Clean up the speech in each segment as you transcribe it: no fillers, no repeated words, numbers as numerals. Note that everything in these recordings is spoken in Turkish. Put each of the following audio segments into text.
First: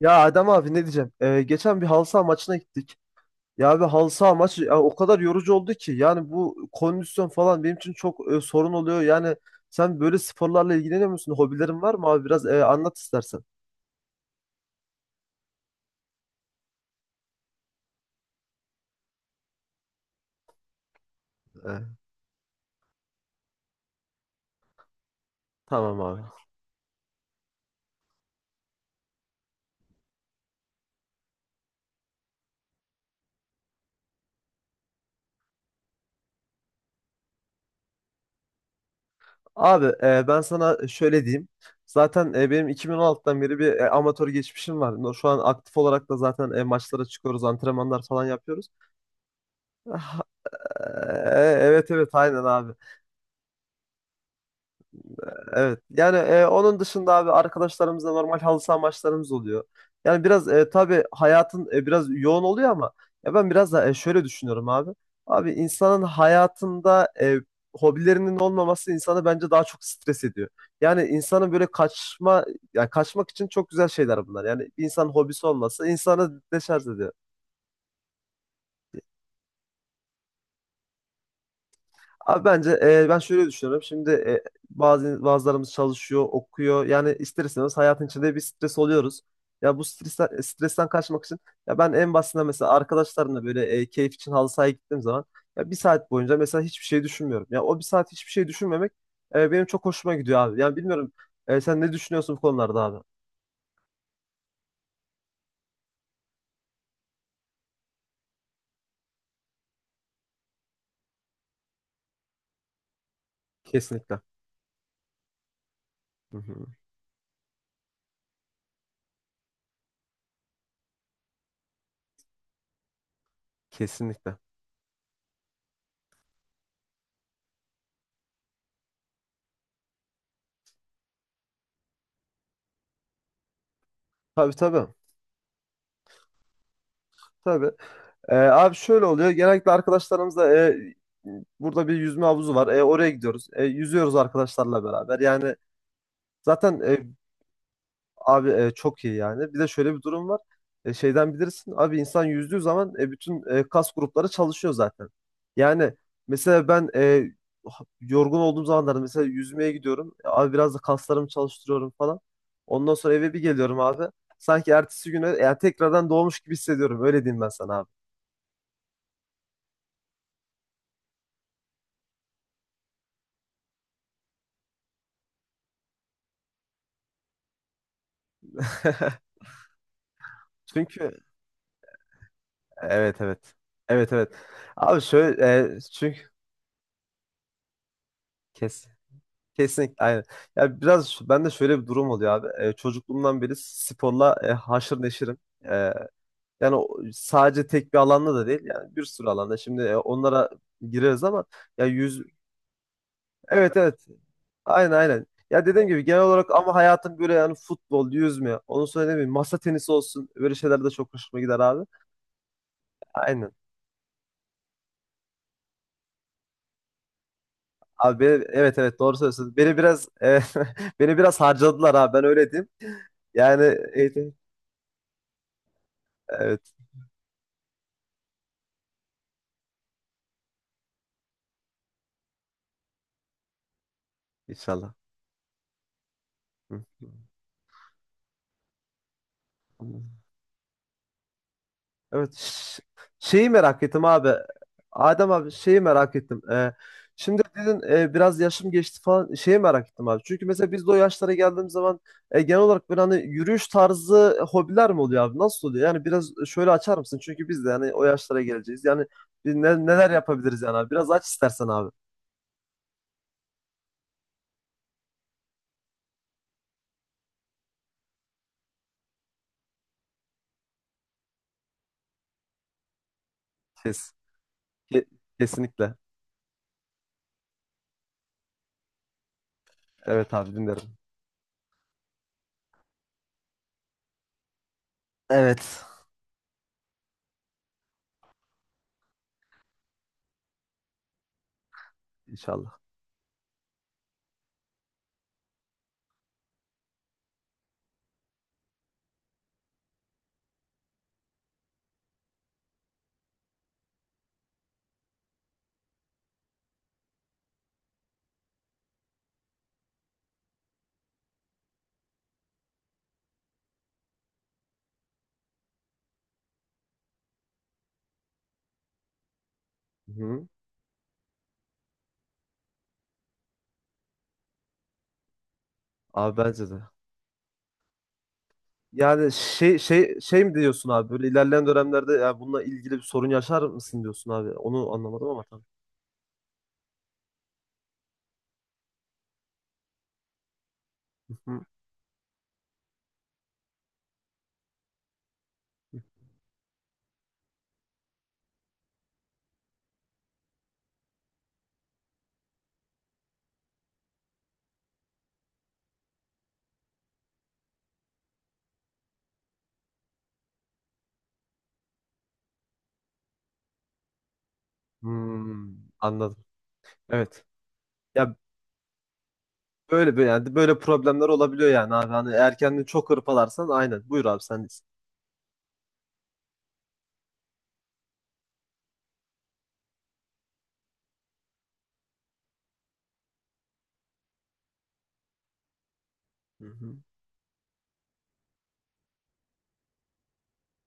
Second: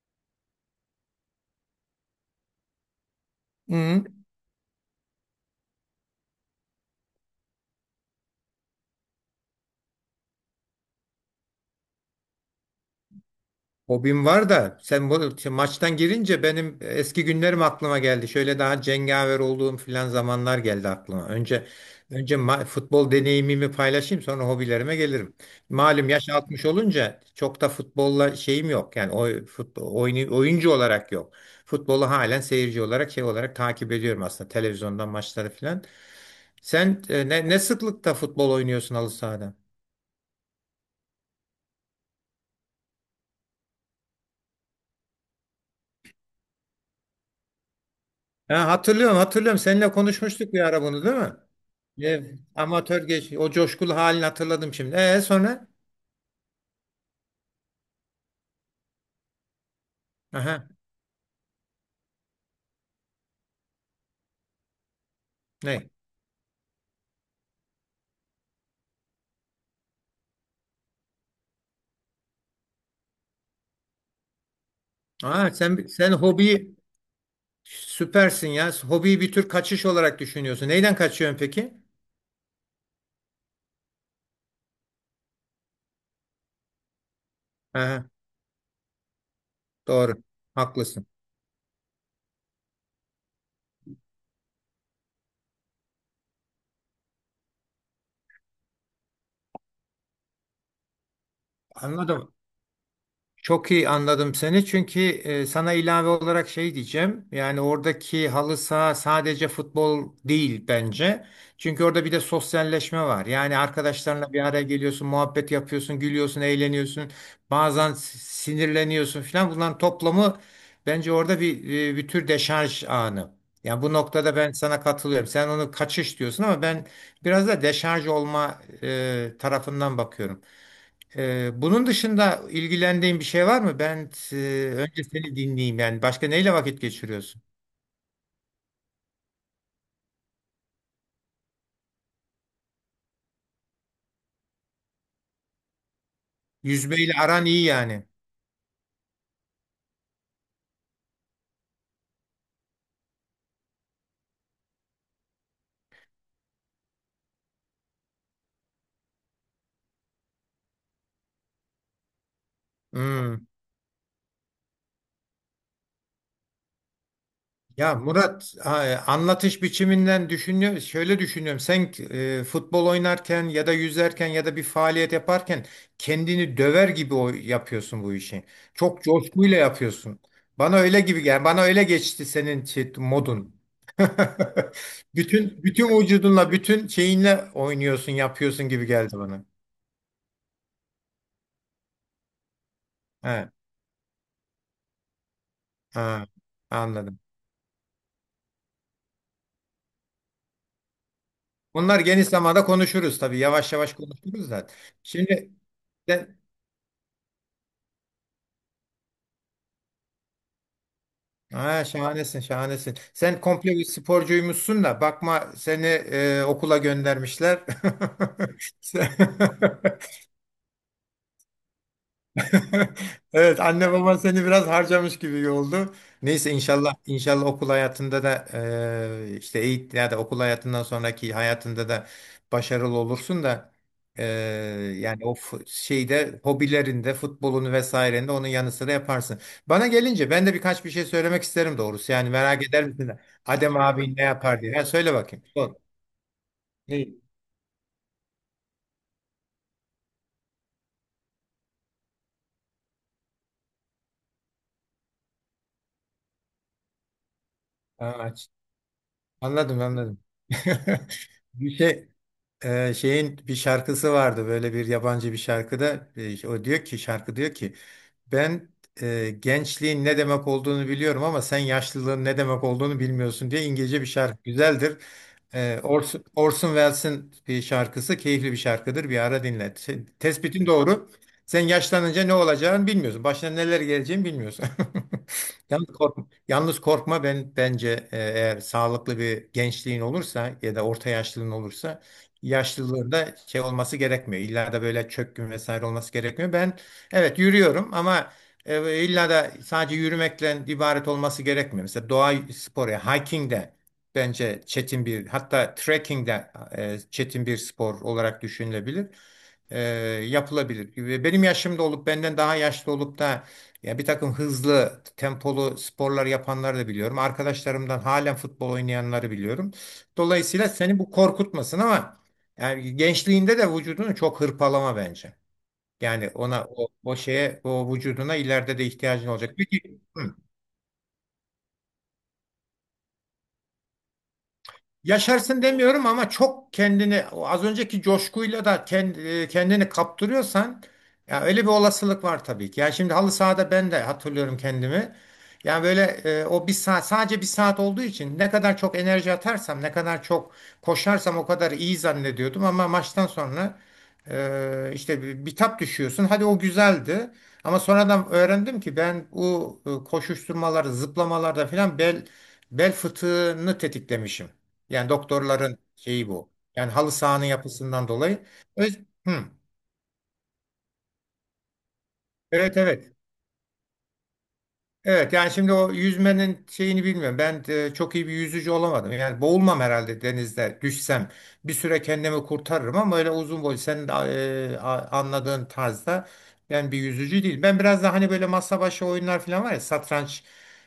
Ya Adem abi ne diyeceğim? Geçen bir halı saha maçına gittik. Ya abi Hı. halı saha maçı ya o kadar yorucu oldu ki. Yani bu kondisyon falan benim için çok sorun oluyor. Yani sen böyle sporlarla ilgileniyor musun? Hobilerin var mı abi? Biraz anlat istersen. Hobim var da sen bu maçtan girince benim eski günlerim aklıma geldi. Şöyle daha cengaver olduğum filan zamanlar geldi aklıma. Önce E, önce ma- futbol deneyimimi paylaşayım, sonra hobilerime gelirim. tamam Malum abi. yaş 60 olunca çok da futbolla şeyim yok. Yani futbol, oyuncu olarak yok. Futbolu halen seyirci olarak şey olarak takip ediyorum aslında, televizyondan maçları filan. Sen ne sıklıkta futbol oynuyorsun halı sahada? Abi ben sana şöyle diyeyim. Zaten benim 2016'dan beri bir amatör geçmişim var. Şu an aktif olarak da zaten maçlara çıkıyoruz, antrenmanlar falan yapıyoruz. Ha, hatırlıyorum hatırlıyorum, seninle Ah, konuşmuştuk bir ara bunu, değil mi? e, evet evet, Evet, aynen abi. amatör geç. O coşkulu halini hatırladım şimdi. E, sonra? Evet. Yani onun dışında abi arkadaşlarımızla normal halı saha maçlarımız oluyor. Yani biraz Aha, tabii hayatın biraz yoğun oluyor ama ya ben biraz da şöyle düşünüyorum abi. Abi ne? insanın hayatında hobilerinin olmaması insanı bence daha çok stres ediyor. Yani insanın böyle yani kaçmak için çok güzel şeyler bunlar. Yani bir insanın hobisi Aa, olması sen insanı hobi, deşarj ediyor. süpersin ya. Hobiyi bir tür kaçış olarak düşünüyorsun. Neyden kaçıyorsun peki? Abi bence ben şöyle düşünüyorum. Şimdi bazılarımız çalışıyor, okuyor. Yani ister istemez hayatın Aha, içinde bir stres oluyoruz. Ya bu doğru. Stresten Haklısın. kaçmak için ya ben en basitinden mesela arkadaşlarımla böyle keyif için halı sahaya gittiğim zaman ya bir saat boyunca mesela hiçbir şey düşünmüyorum. Ya o bir saat hiçbir şey düşünmemek benim çok hoşuma gidiyor abi. Yani bilmiyorum, sen ne Anladım. düşünüyorsun bu konularda abi? Çok iyi anladım seni, çünkü sana ilave olarak şey diyeceğim. Yani oradaki halı saha sadece futbol değil bence. Çünkü orada bir de sosyalleşme var. Yani Kesinlikle. arkadaşlarınla bir araya geliyorsun, muhabbet yapıyorsun, Hı gülüyorsun, hı. eğleniyorsun. Bazen sinirleniyorsun falan. Bunların toplamı bence orada bir bir tür deşarj anı. Yani bu noktada Kesinlikle. ben sana katılıyorum. Sen onu kaçış diyorsun ama ben biraz da deşarj olma tarafından bakıyorum. Bunun dışında ilgilendiğin bir şey var mı? Ben Tabii tabii. önce seni dinleyeyim yani. Başka neyle vakit geçiriyorsun? Tabii. Abi şöyle oluyor. Genellikle arkadaşlarımızla burada bir yüzme havuzu var. E, oraya gidiyoruz. E, yüzüyoruz arkadaşlarla beraber. Yani zaten Yüzmeyle aran iyi yani. abi çok iyi yani. Bir de şöyle bir durum var. Şeyden bilirsin. Abi insan yüzdüğü zaman bütün kas grupları çalışıyor zaten. Yani mesela ben yorgun olduğum zamanlarda mesela yüzmeye gidiyorum. Abi biraz da kaslarımı çalıştırıyorum falan. Ondan sonra eve bir Hmm. geliyorum abi. Sanki ertesi güne yani tekrardan doğmuş gibi hissediyorum. Öyle diyeyim ben sana abi. Ya Murat, anlatış biçiminden şöyle düşünüyorum. Sen futbol oynarken ya da yüzerken ya da bir faaliyet yaparken kendini döver gibi yapıyorsun bu işi. Çok coşkuyla yapıyorsun. Bana öyle Çünkü gibi gel. Bana öyle geçti senin evet evet. modun. Evet evet. Abi şöyle Bütün bütün çünkü vücudunla, bütün şeyinle oynuyorsun, yapıyorsun kes gibi geldi bana. kesinlikle aynen. Ya biraz ben şöyle bir durum oluyor abi. E, çocukluğumdan He, beri sporla haşır neşirim. E, ha, yani anladım. sadece tek bir alanda da değil yani bir sürü alanda. Şimdi onlara gireriz ama ya Bunlar yüz geniş zamanda konuşuruz tabii. Yavaş evet yavaş evet. konuşuruz da. Aynen aynen. Şimdi Ya dediğim gibi genel olarak ama hayatım böyle yani futbol, yüzme, onu söylemeyeyim. Masa tenisi olsun. Böyle şeyler de çok hoşuma gider Ha, abi. şahanesin, şahanesin. Sen Aynen. komple bir sporcuymuşsun da bakma, seni okula göndermişler. Evet evet, Sen- doğru söylüyorsun. Beni biraz beni biraz harcadılar abi, ben öyle diyeyim. Evet, Yani anne baban eğitim seni biraz harcamış gibi oldu. Neyse, evet inşallah inşallah okul hayatında da işte eğitim ya da okul hayatından sonraki hayatında da başarılı olursun da e, inşallah. yani o şeyde, Hı. hobilerinde futbolunu vesairende onun yanı sıra yaparsın. Bana gelince, ben de birkaç bir şey söylemek isterim doğrusu. Yani Evet, merak eder misin? şeyi Adem merak ettim abi ne abi. yapar diye. Ha, söyle Adem bakayım. abi Sor. şeyi merak ettim. Ne? Şimdi dedin, biraz yaşım geçti falan, şeyi merak ettim abi. Çünkü mesela biz de o yaşlara geldiğimiz zaman genel olarak böyle hani yürüyüş tarzı hobiler mi oluyor abi? Nasıl oluyor? Yani biraz şöyle açar mısın? Çünkü biz de yani o Ha, yaşlara aç. geleceğiz. Yani biz Anladım neler anladım. yapabiliriz yani abi? Biraz aç istersen Bir abi. şey Şeyin bir şarkısı vardı, böyle bir yabancı bir şarkıda o diyor ki, şarkı diyor ki ben gençliğin ne demek olduğunu biliyorum ama sen yaşlılığın ne demek olduğunu bilmiyorsun diye. Kes. İngilizce bir şarkı, güzeldir. Ke- Kesinlikle. Orson Welles'in bir şarkısı, keyifli bir şarkıdır. Bir ara dinle. Evet abi Tespitin dinlerim. doğru. Sen yaşlanınca ne olacağını bilmiyorsun. Başına neler geleceğini bilmiyorsun. Evet. Yalnız korkma, yalnız korkma, bence eğer sağlıklı bir gençliğin olursa ya da orta yaşlılığın olursa İnşallah. yaşlılığında şey olması gerekmiyor. İlla da böyle çökkün vesaire olması gerekmiyor. Ben evet yürüyorum ama illa da sadece yürümekle ibaret olması gerekmiyor. Mesela doğa sporu, hiking de, bence çetin bir, hatta trekking de çetin bir spor olarak düşünülebilir. E, Yapılabilir. Ve benim yaşımda olup benden daha yaşlı olup da ya bir takım hızlı, tempolu sporlar yapanları da biliyorum. Arkadaşlarımdan halen futbol oynayanları biliyorum. Hı. Dolayısıyla seni bu korkutmasın ama yani gençliğinde de vücudunu çok hırpalama bence. Yani Abi ona bence de. O şeye, o vücuduna ileride de ihtiyacın Yani olacak. Peki. Hı. şey mi diyorsun abi, böyle ilerleyen dönemlerde ya bununla ilgili bir sorun yaşar mısın diyorsun abi. Onu anlamadım ama Yaşarsın tamam. demiyorum ama çok kendini o az önceki coşkuyla da kendini kaptırıyorsan Hı ya öyle hı. bir olasılık var tabii ki. Ya şimdi halı sahada ben de hatırlıyorum kendimi. Yani böyle o bir saat, sadece bir saat olduğu için ne kadar çok enerji atarsam, ne kadar çok koşarsam o kadar iyi zannediyordum ama maçtan sonra işte bitap düşüyorsun. Hadi o güzeldi ama sonradan öğrendim ki ben bu koşuşturmaları, zıplamalarda falan bel fıtığını tetiklemişim. Yani Hmm, doktorların şeyi anladım. bu. Yani halı sahanın Evet. yapısından Ya dolayı. Öz- Hı. böyle böyle yani böyle problemler olabiliyor yani abi. Hani Evet erkenden çok evet. hırpalarsan, aynen. Buyur abi, sendeyiz. Evet yani şimdi o yüzmenin şeyini bilmiyorum. Ben de çok iyi bir yüzücü olamadım. Yani boğulmam herhalde, denizde düşsem. Bir süre kendimi kurtarırım ama öyle uzun boy senin de, anladığın tarzda Hı ben hı. bir yüzücü değil. Ben biraz daha hani böyle masa başı oyunlar falan var ya, satranç,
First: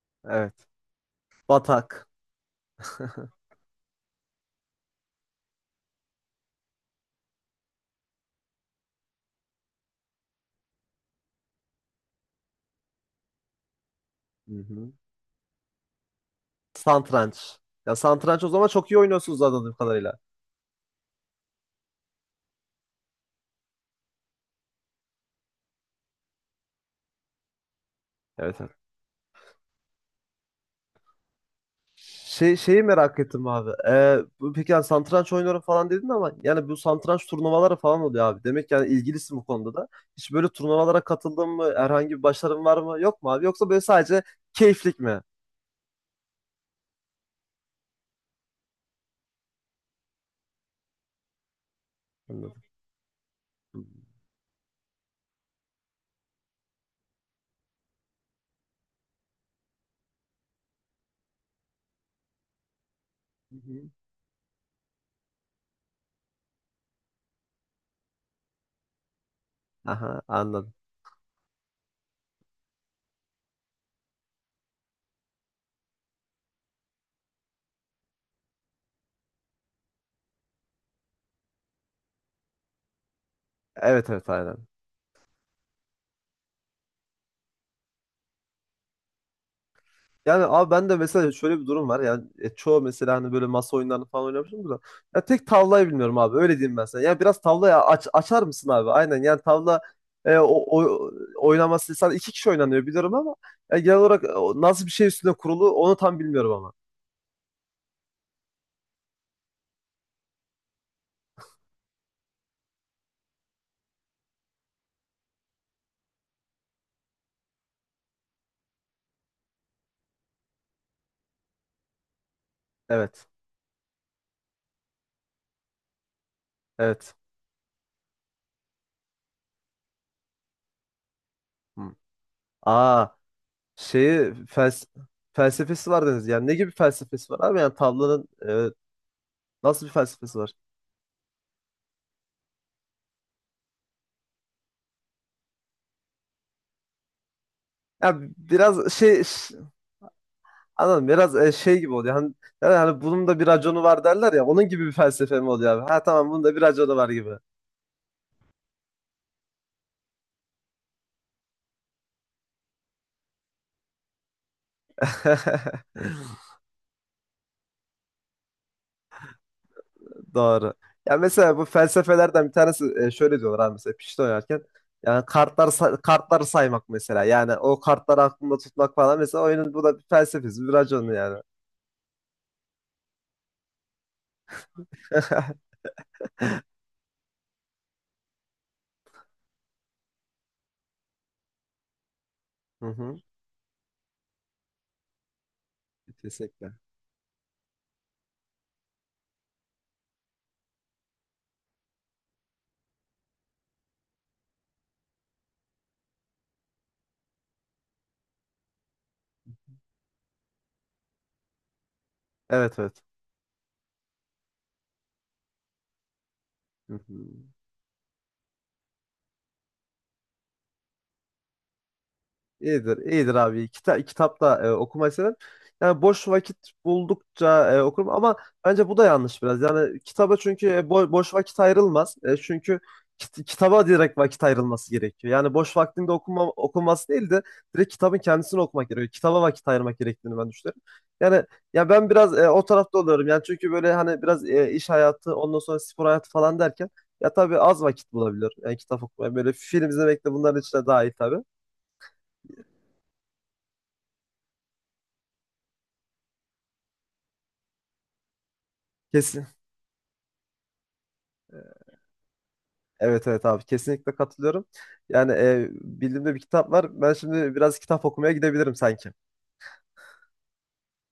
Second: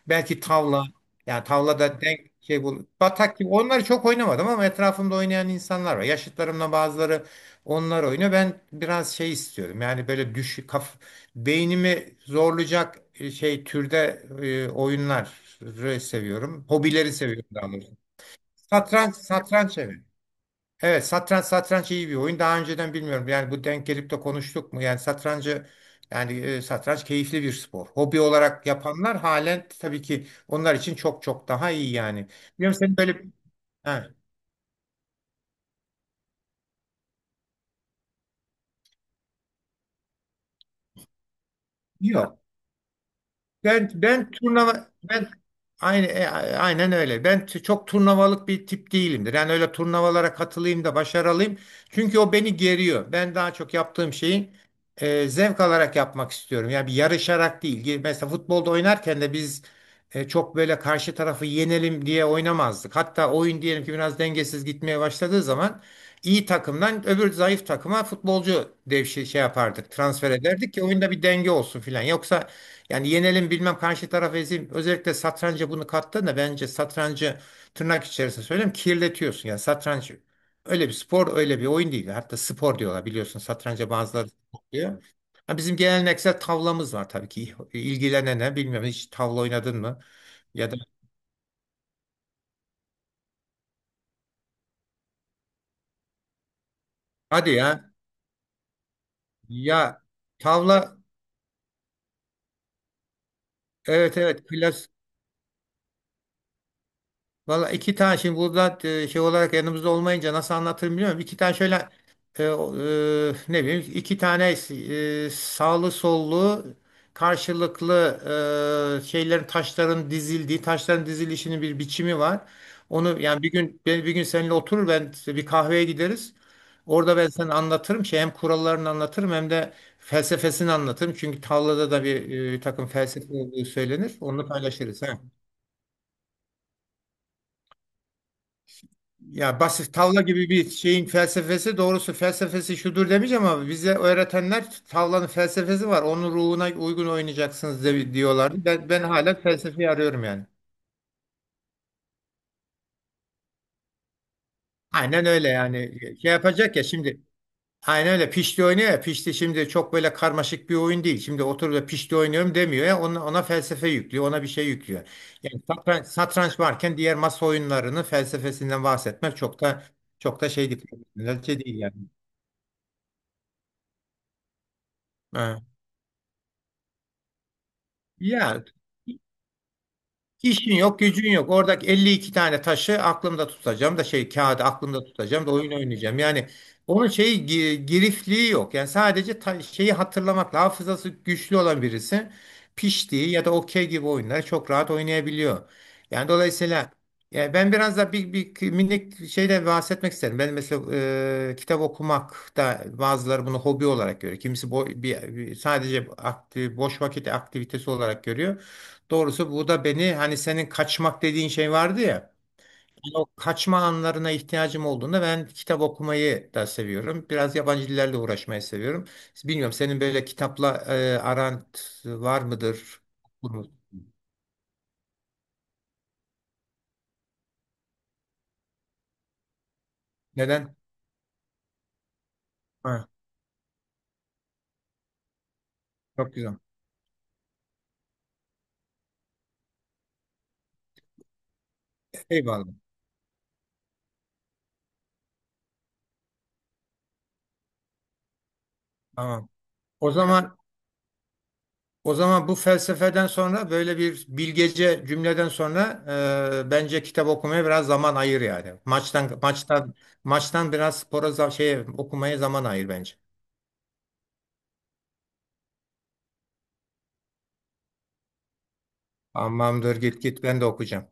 belki Evet. tavla. Yani tavlada Batak. denk şey bul, batak gibi onları çok oynamadım ama etrafımda oynayan insanlar var. Yaşıtlarımla bazıları onlar oynuyor. Ben biraz şey istiyorum. Yani böyle düş kaf beynimi zorlayacak şey türde Hı hı. oyunları seviyorum. Hobileri seviyorum Satranç. daha doğrusu. Ya satranç, o zaman çok iyi Satranç, oynuyorsunuz anladığım satranç, evet. kadarıyla. Evet, satranç satranç iyi bir oyun. Daha önceden bilmiyorum. Yani bu, denk gelip de konuştuk mu? Yani satrancı, yani satranç keyifli bir spor. Hobi Evet. olarak yapanlar halen, tabii ki onlar için çok çok daha iyi yani. Şey, Biliyorum şeyi senin merak böyle ettim abi. Ha, Peki yani satranç oynuyorum falan dedin ama yani bu satranç turnuvaları falan oluyor abi. Demek yani ilgilisin bu konuda da. Hiç böyle turnuvalara katıldın mı? Herhangi bir yok. başarın var mı? Yok mu abi? Yoksa böyle Ben sadece ben turnuva keyiflik mi? ben aynı e, aynen öyle. Ben çok turnuvalık bir tip değilimdir. Yani öyle turnuvalara katılayım da başarılıyım. Çünkü o beni Anladım. geriyor. Ben daha çok Hı yaptığım şeyi zevk alarak yapmak istiyorum. Yani bir yarışarak değil. Ge- mesela futbolda oynarken de biz çok böyle karşı tarafı yenelim diye oynamazdık. Hatta oyun, diyelim hı. ki biraz dengesiz gitmeye başladığı zaman iyi takımdan öbür zayıf takıma futbolcu devşi şey yapardık. Aha, Transfer anladım. ederdik ki oyunda bir denge olsun filan. Yoksa yani yenelim, bilmem karşı tarafı ezeyim. Özellikle satranca bunu kattığında bence satrancı, tırnak içerisinde söyleyeyim, kirletiyorsun. Yani satranç öyle bir spor, öyle bir oyun değil. Hatta spor diyorlar, biliyorsun, satranca Evet evet, bazıları aynen. spor diyor. Ha, bizim geleneksel tavlamız var tabii ki. İlgilenene bilmiyorum, hiç tavla oynadın mı? Yani abi Ya da ben de mesela şöyle bir durum var. Yani çoğu, mesela hani böyle masa oyunlarını falan oynamışım da. Ya tek tavlayı bilmiyorum abi. Öyle diyeyim ben sana. Ya biraz hadi tavlayı ya, açar mısın abi? Aynen, yani tavla ya e, o, tavla, o- oynaması sadece iki kişi oynanıyor biliyorum ama ya genel evet olarak evet, o nasıl klas. bir şey üstüne kurulu onu tam bilmiyorum ama. Valla iki tane, şimdi burada şey olarak yanımızda olmayınca nasıl anlatırım bilmiyorum. İki tane şöyle ne bileyim, iki tane sağlı sollu, karşılıklı şeylerin, taşların dizildiği, taşların dizilişinin bir biçimi var. Onu Evet. yani bir gün, ben bir gün seninle oturur, ben bir kahveye gideriz. Evet. Orada ben sana anlatırım şey, hem kurallarını anlatırım hem de felsefesini anlatırım. Çünkü Hmm. tavlada da bir takım Aa, felsefe olduğu söylenir. şeyi Onu paylaşırız. He. felsefesi var dediniz. Yani ne gibi felsefesi var abi? Yani tavlanın Ya nasıl bir basit tavla felsefesi gibi var? bir şeyin felsefesi, doğrusu felsefesi şudur demeyeceğim ama bize öğretenler tavlanın felsefesi var, onun ruhuna uygun oynayacaksınız Ya diyorlardı. biraz Ben şey hala felsefeyi arıyorum yani. Anladım. Biraz şey gibi oluyor. Yani hani bunun da bir raconu var derler ya. Onun gibi bir Aynen felsefe öyle mi oluyor abi? yani. Ha, tamam, Şey bunun da bir yapacak ya raconu var şimdi. gibi. Aynen öyle, pişti oynuyor ya, pişti şimdi çok böyle karmaşık bir oyun değil. Şimdi oturup da pişti oynuyorum demiyor ya, ona, ona felsefe yüklüyor, ona bir şey yüklüyor. Yani satranç, satranç varken diğer masa oyunlarının felsefesinden bahsetmek çok da çok da şey Doğru. değil. Ya mesela Şey bu değil yani. felsefelerden bir tanesi şöyle diyorlar abi, mesela pişti oynarken. Yani Ha. Kartları saymak mesela. Yani o kartları aklında Ya, tutmak falan, mesela oyunun bu da bir felsefesi, bir İşin yok, raconu gücün yani. yok. Oradaki 52 tane taşı aklımda tutacağım da şey kağıdı aklımda tutacağım da oyun oynayacağım. Yani onun şeyi girifliği yok. Yani sadece şeyi hatırlamakla hafızası güçlü olan birisi Hı hı. piştiği ya da okey gibi oyunları çok rahat oynayabiliyor. Yani Kesinlikle. dolayısıyla, yani ben biraz da bir minik şeyden bahsetmek isterim. Ben mesela kitap okumak da, bazıları bunu hobi olarak görüyor. Kimisi sadece boş vakit aktivitesi olarak görüyor. Doğrusu bu da beni, hani senin kaçmak dediğin şey vardı ya, Evet evet. hani o kaçma anlarına ihtiyacım olduğunda ben kitap okumayı da Hı seviyorum. hı. Biraz yabancı dillerle uğraşmayı seviyorum. Bilmiyorum senin böyle kitapla aran var İyidir, mıdır? iyidir Olur mu? abi. Kitapta okumayı severim. Yani boş vakit buldukça okurum ama bence bu da yanlış biraz. Yani kitaba çünkü Neden? Boş vakit ayrılmaz. E, çünkü Ha, kitaba direkt vakit ayrılması gerekiyor. Yani boş vaktinde çok okuma güzel. okunması değil de direkt kitabın kendisini okumak gerekiyor. Kitaba vakit ayırmak gerektiğini ben düşünüyorum. Yani ya ben biraz o Eyvallah. tarafta oluyorum. Yani çünkü böyle hani biraz iş hayatı, ondan sonra spor hayatı falan derken ya tabii az vakit bulabilir. Yani kitap okumaya Tamam. böyle film O izlemek de zaman bunların içine dahil tabii. o zaman bu felsefeden sonra, böyle bir bilgece cümleden sonra bence kitap okumaya biraz zaman ayır yani. Maçtan Kesinlikle. maçtan maçtan biraz spora, şeye, okumaya zaman ayır bence. Evet evet abi, kesinlikle katılıyorum. Yani bildiğimde bir kitap var. Ben şimdi biraz kitap okumaya gidebilirim sanki. Tamamdır, git git, ben de okuyacağım.